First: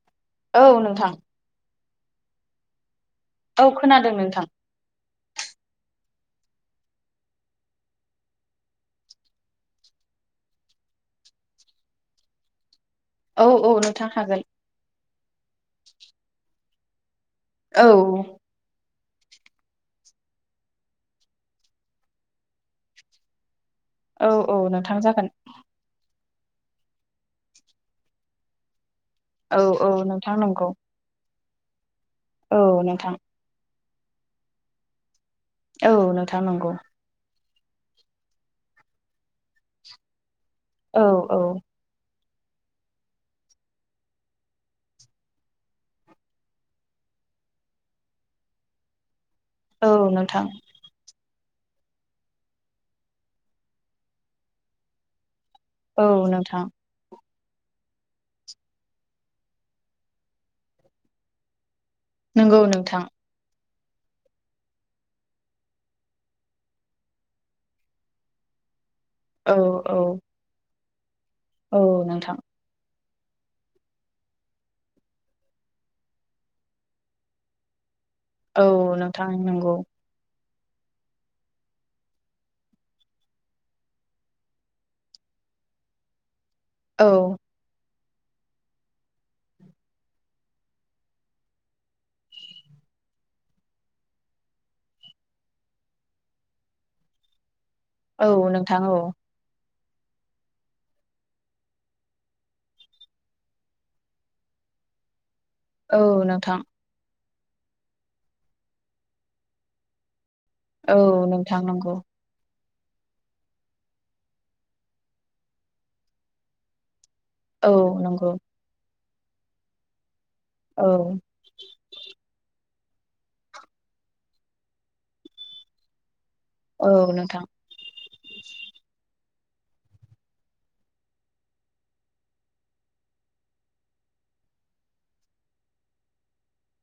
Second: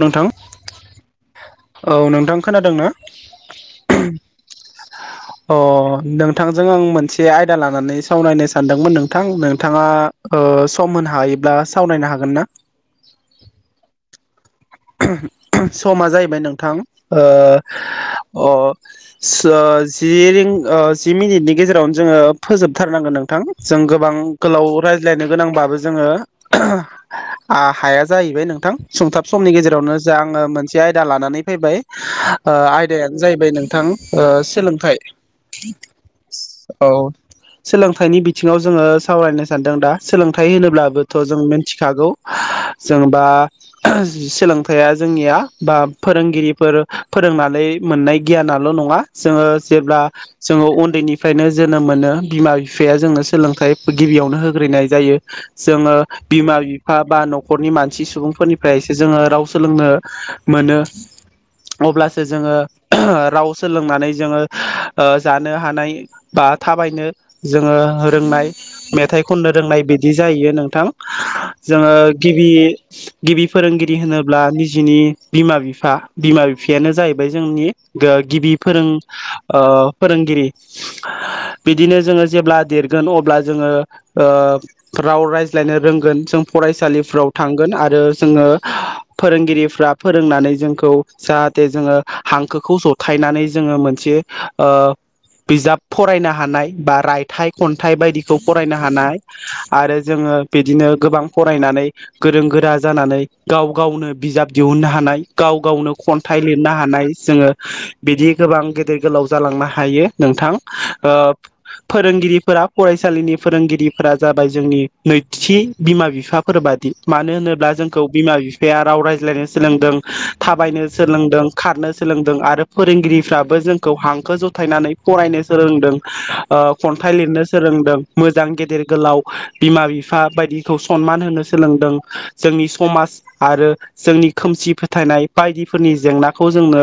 नोंथां औ नोंथां औ नोंथां खोनादों ना औ खोनादों नोंथां अ नों नोंथांजों आं मोनसे आयदा लानानै सावरायनो सानदोंमोन नोंथां नोंथाङा ओ सम होनो हायो ब्ला सावरायनो हागोन ना। औ औ नोंथां हागोन समा जाहैबाय नोंथां औ ओ अ जि रिंग ओ जि मिनिटनि गेजेरावनो जोङो फोजोबथारनांगोन नोंथां जों गोबां औ औ गोलाव नोंथां जागोन रायज्लायनो गोनांबाबो जोङो आं हाया जाहैबाय नोंथां सुंथाब समनि औ औ गेजेरावनो जा नोंथां आङो नंगौ मोनसे आयदा लानानै फैबाय ओ औ नोंथां आयदायानो जाहैबाय नोंथां ओ सोलोंथाइ औ नोंथां नंगौ औ सोलोंथाइनि बिथिङाव जोङो सावरायनो सानदों दा सोलोंथाइ औ होनोब्लाबोथ औ जों मिथिखागौ जोंबा सोलोंथाइया जोंनिया बा फोरोंगिरिफोर फोरोंनानै मोननाय गियानाल नङा जोङो औ जेब्ला नोंथां जोङो उन्दैनि फ्रायनो जोनोम मोनो बिमा बिफाया जोंनो सोलोंथाइ गिबियावनो होग्रोनाय जायो जोङो औ बिमा नोंथां बिफा बा नखरनि मानसि सुबुंफोरनिफ्राय जोङो राव सोलोंनो मोनो अब्लासो जोङो नंगौ नोंथां राव सोलोंनानै जोङो ओ जानो हानाय बा थाबायनो जोङो रोंनाय मेथाइ खननो औ रोंनाय औ बिदि जायो नोंथां औ जोङो नोंथां गिबि गिबि फोरोंगिरि होनोब्ला निजिनि बिमा बिफा बिमा बिफायानो जाहैबाय जोंनि गो गिबि औ फोरों नोंथां ओ नंगौ फोरोंगिरि बिदिनो जोङो जेब्ला देरगोन अब्ला जोङो ओ राव रायज्लायनो रोंगोन जों औ फरायसालिफ्राव थांगोन आरो जोङो फोरोंगिरिफ्रा फोरोंनानै जोंखौ जाहाथे जोङो हांखोखौ जथायनानै जोङो मोनसे ओ बिजाब फरायनो हानाय बा रायथाय खन्थाइ औ बायदिखौ फरायनो नोंथां औ हानाय आरो जोङो बिदिनो गोबां फरायनानै गोरों गोरा जानानै गाव गावनो बिजाब दिहुननो हानाय गाव गावनो औ खन्थाइ नोंथां लिरनो हानाय जोङो बिदि गोबां गेदेर गोलाव जालांनो हायो। नोंथां औ ओ नोंथां नंगौ फोरोंगिरिफोरा फरायसालिनि फोरोंगिरिफोरा जाबाय जोंनि नैथि बिमा बिफाफोर बादि मानो औ होनोब्ला जोंखौ नंगौ बिमा बिफाया राव रायज्लायनो सोलोंदों थाबायनो औ सोलोंदों खारनो सोलोंदों आरो फोरोंगिरिफ्राबो जोंखौ हांखो जथायनानै फरायनो सोलोंदों ओ औ खन्थाइ नोंथां लिरनो सोलोंदों मोजां गेदेर गोलाव बिमा बिफा बायदिखौ सनमान होनो सोलोंदों जोंनि समाज आरो जोंनि खोमसि फोथायनाय बायदिफोरनि जेंनाखौ जोंनो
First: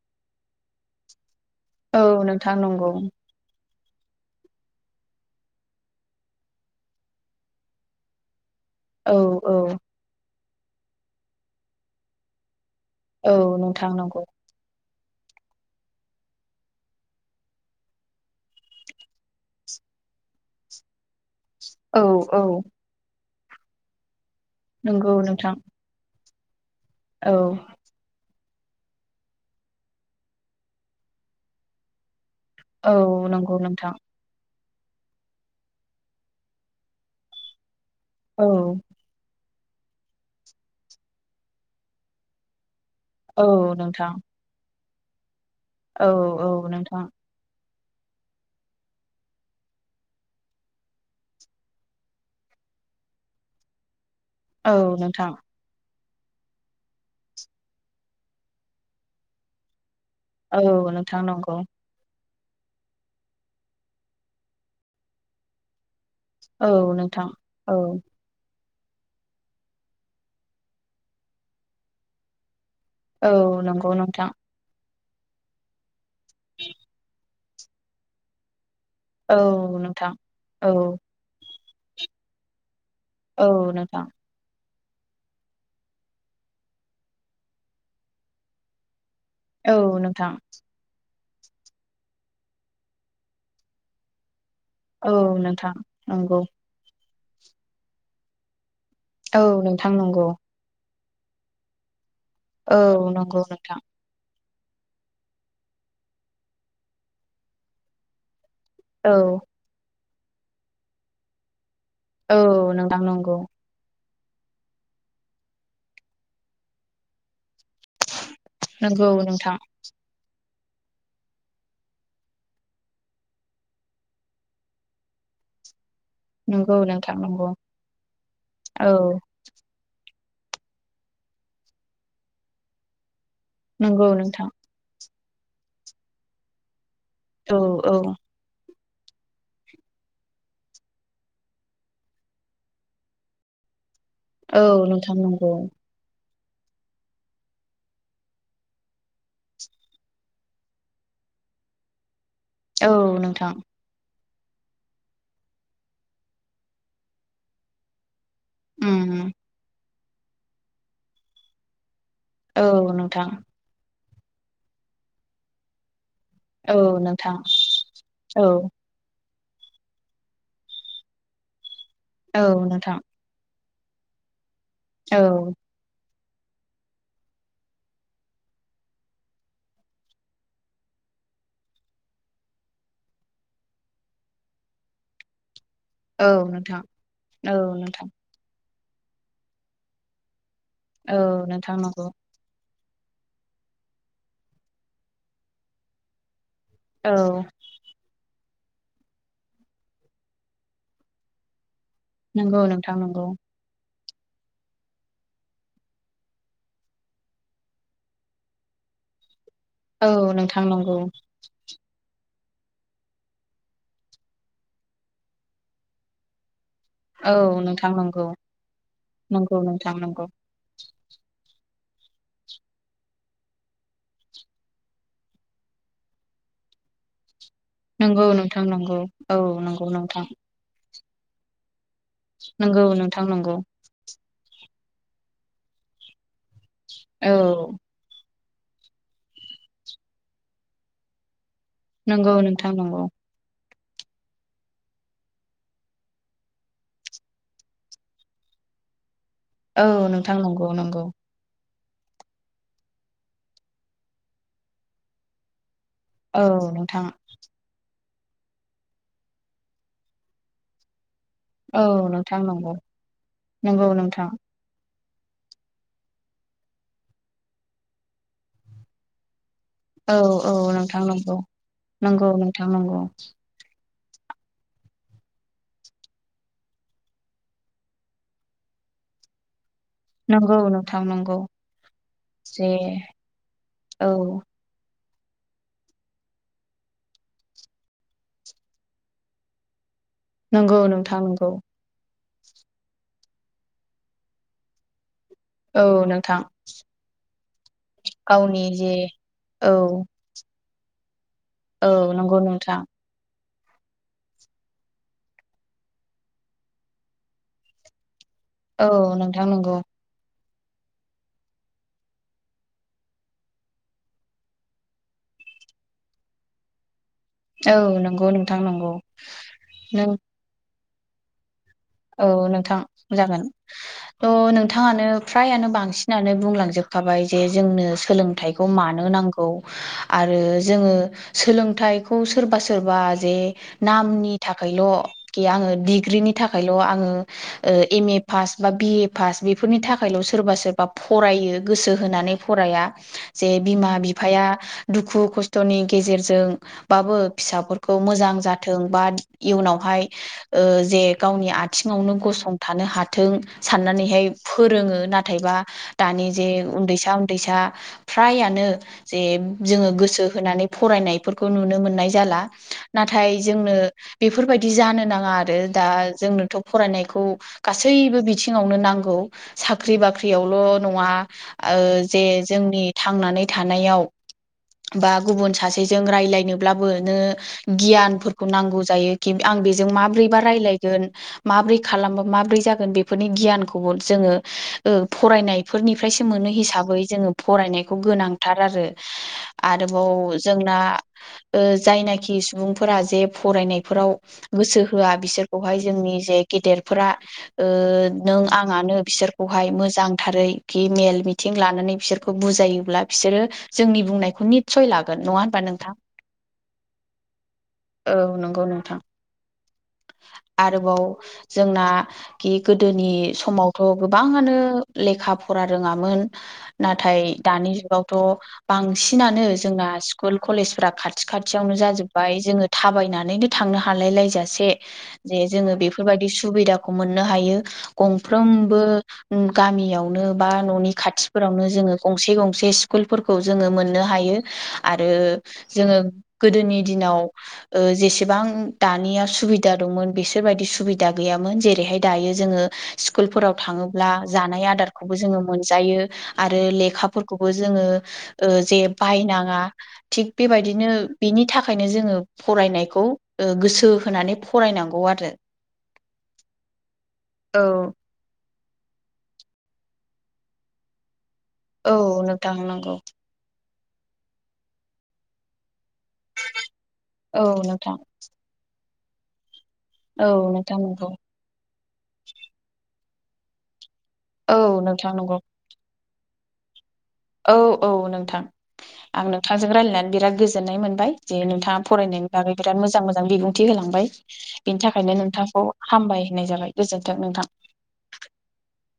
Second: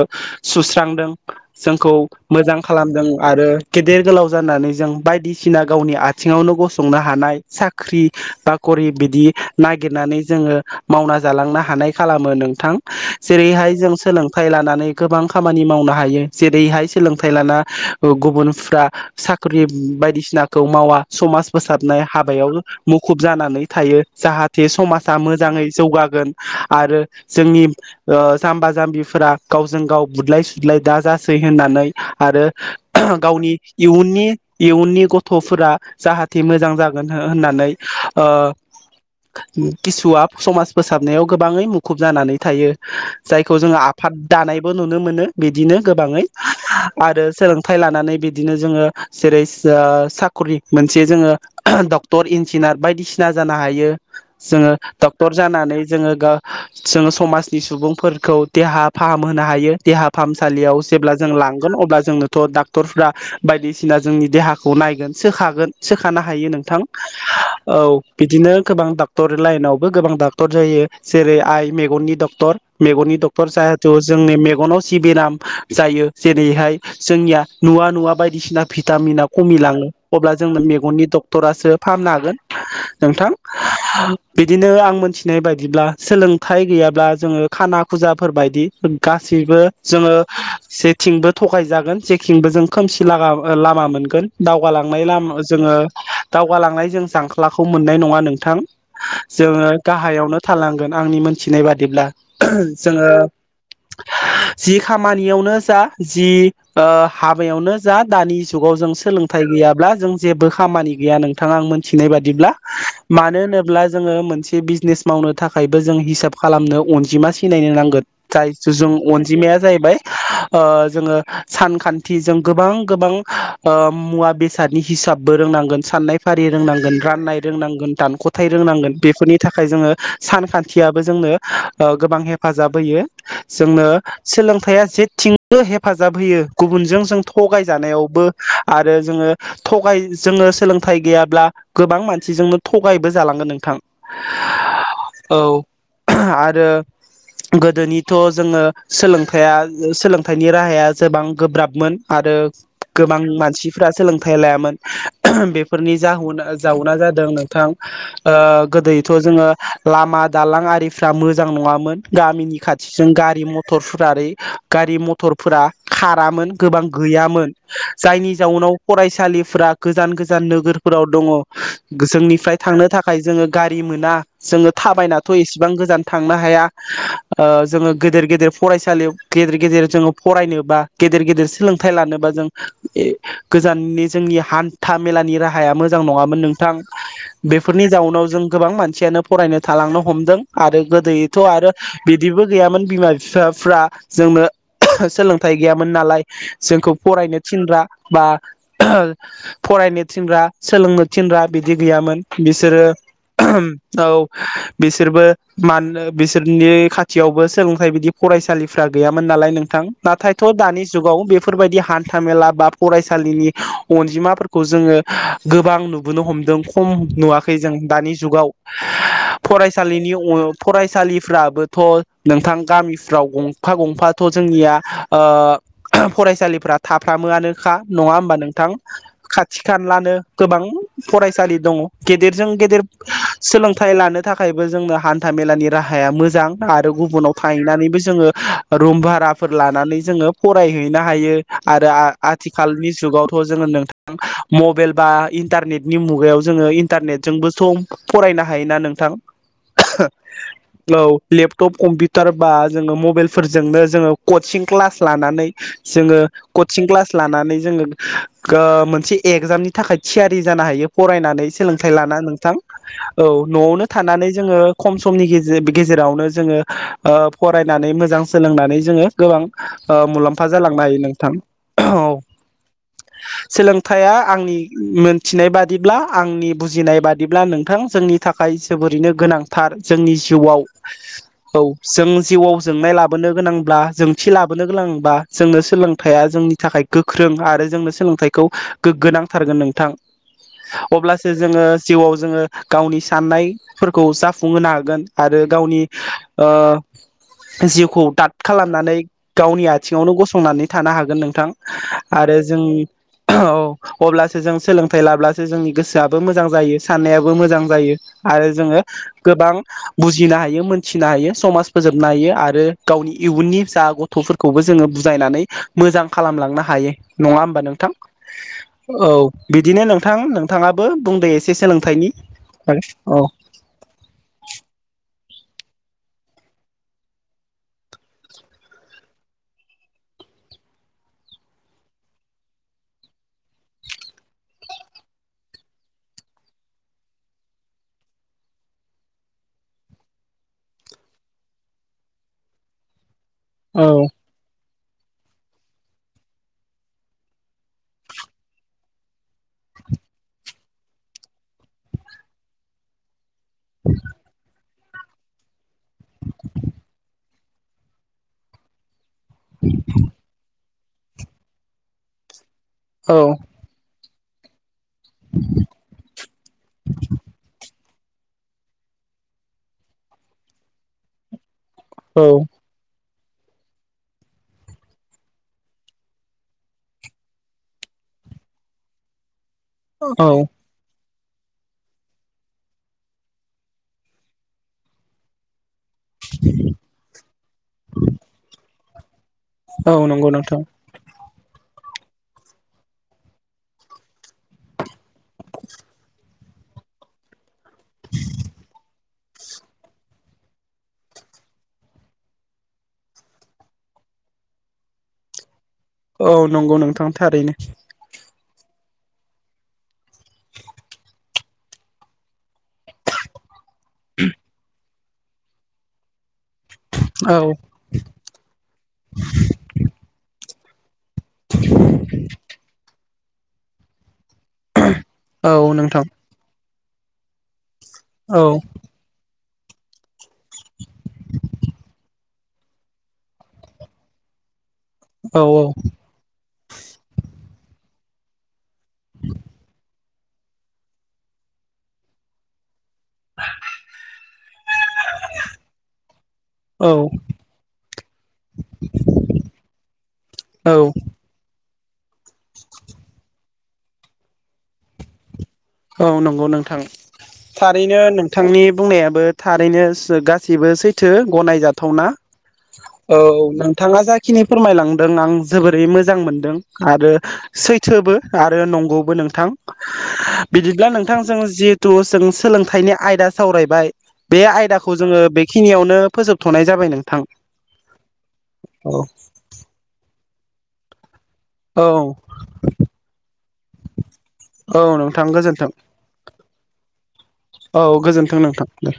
सुस्रांदों जोंखौ औ नोंथां मोजां नंगौ खालामदों आरो गेदेर गोलाव जानानै जों बायदिसिना गावनि आथिङावनो गसंनो हानाय साख्रि बा करि औ बिदि औ नागिरनानै जोङो मावना जालांनो हानाय खालामो नोंथां। औ जेरैहाय नोंथां जों नंगौ सोलोंथाइ लानानै गोबां खामानि मावनो हायो जेरैहाय सोलोंथाइ लाना गुबुनफ्रा साख्रि बायदिसिनाखौ मावा समाज औ फोसाबनाय औ हाबायाव मुखुब जानानै थायो जाहाथे समाजा नंगौ नोंथां मोजाङै जौगागोन आरो औ जोंनि ओ जाम्बा जाम्बिफोरा गावजों गाव बुदलाय सुदलाय दा जासै होननानै आरो औ गावनि नंगौ नोंथां इयुननि इयुननि गथ'फोरा जाहाथे मोजां जागोन होननानै ओ औ। किसुआ समाज फोसाबनायाव गोबाङै मुखुब जानानै थायो औ जायखौ जोङो नोंथां आफाद दानायबो नुनो मोनो बिदिनो औ गोबाङै औ नोंथां आरो सोलों थाइ लानानै बिदिनो जोङो जेरै ओ साख्रि मोनसे जोङो डक्टर इन्जिनि बायदिसिना जानो हायो जोंङो औ नोंथां डक्टर जानानै जोङो जोङो समाजनि सुबुंफोरखौ देहा फाहामहोनो हायो देहा औ फाहामसालियाव जेब्ला नोंथां जों नंगौ लांगोन अब्ला जोंनो डाक्टरफ्रा बायदिसिना जोंनि देहाखौ नायगोन सोखागोन सोखा थानो हायो नोंथां औ बिदिनो गोबां डक्ट डक्टर लाइनावबो गोबां डाक्टर जायो जेरै आइ मेगननि डक्टर मेगननि औ डक्टर नंगौ जाहेथु नोंथां जोंनि मेगनाव सिबि नाम जायो जेरैहाय जोंनिया नुवा नुवा बायदिसिना भिटामिना औ खमि लाङो नोंथां अब्ला जों औ मेगननि डक्टरासो फाहामनो हागोन नोंथां औ नोंथां बिदिनो मोनथिनाय बायदिब्ला सोलोंथाइ गैयाब्ला जोङो खाना खुजाफोर बायदि गासैबो औ जोङो नोंथां जेरै थिंबो थगायजागोन जेथिंबो जों खोमसि लागा लामा मोनगोन दावगालांनाय औ लामा नोंथां जोङो नंगौ दावगालांनाय जों जांख्लाखौ मोननाय नंङा नोंथां औ जोङो नोंथां नंगौ गाहायावनो थालांगोन आंनि मोनथिनाय बादिब्ला औ जोंङो नंगौ नोंथां जि खामानियावनो जा जि ओ हाबायावनो जा दानि जुगाव जों औ सोलोंथाइ गैयाब्ला जों जेबो खामानि गैया नोंथां आं मिथिनाय औ बादिब्ला नोंथां नंगौ मानो होनोब्ला जोंङो मोनसे बिजिनेस मावनो थाखायबो जों हिसाब खालामनो अनजिमा सिनायनो नांगोन जाय जों नंगौ अनजिमाया नोंथां जाहैबाय ओ जोङो सानखान्थिजों गोबां गोबां ओ मुवा बेसादनि हिसाबबो रोंनांगोन साननाय फारि नंगौ रोंनांगोन नोंथां राननाय नंगौ रोंनांगोन दानख'थाइ औ रोंनांगोन बेफोरनि थाखाय जोङो सानखान्थियाबो जोंनो गोबां हेफाजाब होयो जोंनो नंगौ नोंथां सोलोंथाइया जेथिंबो हेफाजाब होयो गुबुनजों जों औ थगाय औ जानायावबो आरो जोङो थगाय जोङो सोलोंथाइ गैयाब्ला गोबां मानसिजोंनो थगायबो जालांगोन नोंथां औ नोंथां औ नंगौ आरो गोदोनिथ' जोङो सोलोंथाइया सोलोंथाइनि राहाया गोबां गोब्राबमोन आरो औ गोबां नोंथां मानसिफ्रा सोलों थाइ लायामोन बेफोरनि जाह जाहोना जादों नोंथां ओ गोदोथ' उम जोङो लामा दालां आरिफ्रा मोजां नङामोन। गामिनि औ खाथिजों नोंथां गारि मथरफोर गारि मथरफोरा खार रामोन औ गोबां नोंथां गैयामोन जायनि औ जाहोनाव फरायसालि फ्रा गोजान गोजान नोगोरफोराव दङ औ जोंनिफ्राय थांनो नोंथां थाखाय जोङो गारि मोना। जोङो औ थाबायनाथ' एसेबां गोजान थांनो हाया जोङो ओ गेदेर गेदेर फरायसालियाव गेदेर गेदेर जोङो फरायनोबा गेदेर गेदेर सोलोंथाइ लानोबा जों गोजाननि जोंनि हान्था मेलानि राहा हाया मोजां नङामोन नोंथां औ बेफोरनि नोंथां जाउनाव जों गोबां मानसियानो फरायनो थालांनो हमदों। आरो औ गोदोथ' आरो नोंथां नंगौ बिदिबो गैयामोन बिमा बिफाफ्रा जोंनो सोलोंथाइ गैयामोन नालाय। जोंखौ औ फरायनो थिनग्रा बा फरायनो थिनग्रा सोलोंनो थिनग्रा बिदि गैयामोन नंगौ बिसोरो नोंथां नंगौ औ बिसोरबो मानो बिसोरनि खाथियावबो सोलोंथाइ बिदि फरायसालिफ्रा गैयामोन नालाय नोंथां औ नाथायथ' नोंथां दानि नंगौ जुगाव बेफोरबायदि हान्था मेला बा फरायसालिनि अनजिमाफोरखौ जोङो गोबां नुबोनो हमदों खम औ नुवाखै जों नोंथां दानि नंगौ जुगाव नंगौ नोंथां फरायसालिनि नंगौ फरायसालिफ्राबो थ' नोंथां गामिफ्राव गंफा गंफाथ' जोंनिया ओ फरायसालिफ्रा थाफ्रामोआनो खा नङा नंगौ होमबा नोंथां नंगौ औ खाथि नंगौ खाानलानो नोंथां गोबां फरायसालि दङ गेदेरजों गेदेर नंगौ नोंथां नंगौ सोलोंथाइ लानो थाखाय जोंनो हान्था मेलानि राहाया मोजां आरो औ गुबुनाव थाहैनानैबो जोङो रुम भाराफोर लानानै जोङो फरायहैनो हायो आरो नंगौ नोंथां आथिखालनि नंगौ जुगावथ' जोङो नोंथां मबाइल बा इन्टारनेटनि मुगायाव जोङो इन्टारनेटजोंबो सम फरायनो हायोना नोंथां औ नोंथां नंगौ नंगौ औ लेप टप कम्पिउटार बा जोङो मबाइलफोरजोंनो जोङो कचिं क्लास लानानै जोङो औ कचिं नोंथां क्लास लानानै जोङो ओ मोनसे एगजामनि थाखाय थियारि जानो हायो फरायनानै औ सोलोंथाइ लाना नोंथां नंगौ औ न'आवनो नंगौ थानानै नोंथां जोङो खम समनि गेजे गेजेरावनो जोङो फरायनानै मोजां सोलोंनानै जोङो गोबां ओ औ मुलाम्फा औ जालांनो हायो नोंथां नंगौ नंगौ नोंथां नंगौ औ थाया आंनि मोनथिनाय बादिब्ला आंनि बुजिनाय बादिब्ला नोंथां जोंनि थाखाय जोबोरैनो गोनांथार जोंनि नंगौ जिउआव नोंथां नंगौ औ जों जिउआव जे जोंनाय लाबोनो गोनांब्ला औ जोंथि लाबोनो गोनांब्ला जोंनो सोलोंथाइया जोंनि थाखाय गोख्रों आरो जोंनो सोलोंथाइखौ गोग्गोनांथारगोन नोंथां। नंगौ नोंथां। अब्लासो नंगौ जोङो जिउआव जोङो गावनि साननायफोरखौ जाफुंहोनो हागोन। आरो गावनि औ नोंथां ओ जिउखौ दाद गावनि जे खालामनानै गावनि औ आथिङाव नो गसंनानै थानो हागोन नों थां औ आरो नंगौ नोंथां औ अब्लासो जों सोलोंथाइ लाब्लासो जोंनि गोसोआबो मोजां जाय़ो साननायाबो मोजां जायो आरो जों औ नोंथां गोबां नंगौ बुजिनो हायो मोनसिनो हायो समाज फोजोबनो हायो आरो गावनि इयुननि फिसा गथ'फोरखौबो जों बुजायनानै मोजां खालामलांनो हायो नङा होमबा औ नोंथां नंगौ नोंथां नंगौ औ बिदिनो नों नोंथां नोंथांङाबो बुंदो एसे सोलों औ नोंथां जागोन औ नोंथांङानो फ्रायानो बांसिनानो बुंलांजोबखाबाय जे जोंनो सोलोंथाइखौ मानो नांगौ आ रो जों सोलोंथाइखौ सोरबा सोरबा जे नामनि थाखायल' कि ओं डिग्रीनि था खायल' आं औ एम ए फास बा बि ए फास बेफोरनि थाखायल' सोरबा सोरबा फरायो गोसो होनानै फराया जे बिमा बिफाया दुखु खस्थ'नि गेजेरजों बाबो फिसाफोरखौ मोजां जाथों बा इयुनावहा हाय ओ जे गावनि आथिङआवनो गसंथानो हाथों साननानैहाय फोरोंङो नाथायबा दानिआ जे उन्दैसा उन्दैसा फ्रायानो जे जोङो गोसो होनानै फरायनायफोरखौ नुनो मोननाय जाला औ नाथाय जोंनो बेफोरबायदि जानो नाङा आरो दा थ' फरायनायखौ गासैबो बिथिङावनो नांगौ साख्रि बाख्रियावल' नङा ओ औ जे जोंनि थांनानै थानायाव बा गुबुन सासेजों रायलायनोब्लाबो नो गियानफोरखौ नांगौ जायो किम आं बेजों औ माबोरैबा रायज्लाय गोन माबोरै खालाम मै माबोरै जागोन बेफोरनि गियानफोरखौ जोङ ओ फरायनाय फोरनिफ्रायसो मोनो हिसाबै जोङो फरायनायखौ गोनांथार आरो औ नंगौ आरोबाव जों नोंथां ना ओ जायनाखि सुबुंफोरा जे फरायनायफोराव गोसो होआ बिसोर खौहाय जोंनि जेग गेदेरफोरा ओ नों आंआनो बिसोरखौहाय मोजांथारै खि मेल मिथिं नें लानाने बिसोरखौ बुायोब्ला बिसोरो जोंनि बुंनायखौ निच्चय लागोन नङाबों नों औ नंगौ नोंथां थारैनो गौ नोंथां [inaudible] आरोबाव जोंना खि गोदोनि समावथ' गोबाङानो लेखा फरा रोङामोन नाथाय औ दानि जुगावथ' बांसिनानो जोंना स्कूल कॉलेज फोरा खाथ थि खाथियावनो जाजोब्बाय जों थाबायनानैनो थांनो हालाय लायजासे जे औ जों नोंथां बेफोरबादि सुबिदाखौ मोननो हायो औ गंफ्रोमबो उम गामियावनो बा न'नि खाथिफोरावनो जों गंसे गं सेच स्कूल फोरखो जों मोन्नो हायो आरो औ जों गोदोनि दिनाव औ जेसेबां दानिया सुबिद दामोन बेसोरबादि सुबिदा गैय़ामोन जेरैहाय दायो जोंङो स्कूलफोराव थाङोब्ला जानाय आदारखौबो जोंङो मोनजायो आरो औ लेखाफोरखौबो जोंङो ओ जे बायनाङा थिग बेबायदिनो बिनि था खायनो जों फरायनायखौ गोसो होनानै फरायनांगौ आरो औ नंगौ नोंथां औ थारैनो नोंथांनि बुंनायाबो थारैनो गासैबो सैथो औ गनाय़जाथाना नोंथां नंगौ औ नों थाङा जाखिनि फोरमायलांदों आं जोबोरै मोज मोजां मोनदों आरो औ नोंथां सैथोबो आरो नंगौबो नोंथां औ नोंथां बिदिब्ला नंगौ नोंथांजों जि तु जों सोलोंथाइनि आयदा सावरायबाय बे औ आयदाखौ नोंथां जोंङ नंगौ बेखिनियावनो फोजोबथ'नाय जाबाय नों औ औ नोंथां आं नोंथांजों रायजलायनानै बिराद गोजोननाय मोनबाय जे औ नोंथाङा फरायनायनि बागै बिराद मोजां- मोजां बिबुंथि होलांबाय औ बेनि थाखायनो नोंथां नोंथांखौ गोजोन्थों हामबाय होननाय जाबाय गोजोन्थों नोंथां औ गोजोन्थों नोंथां दे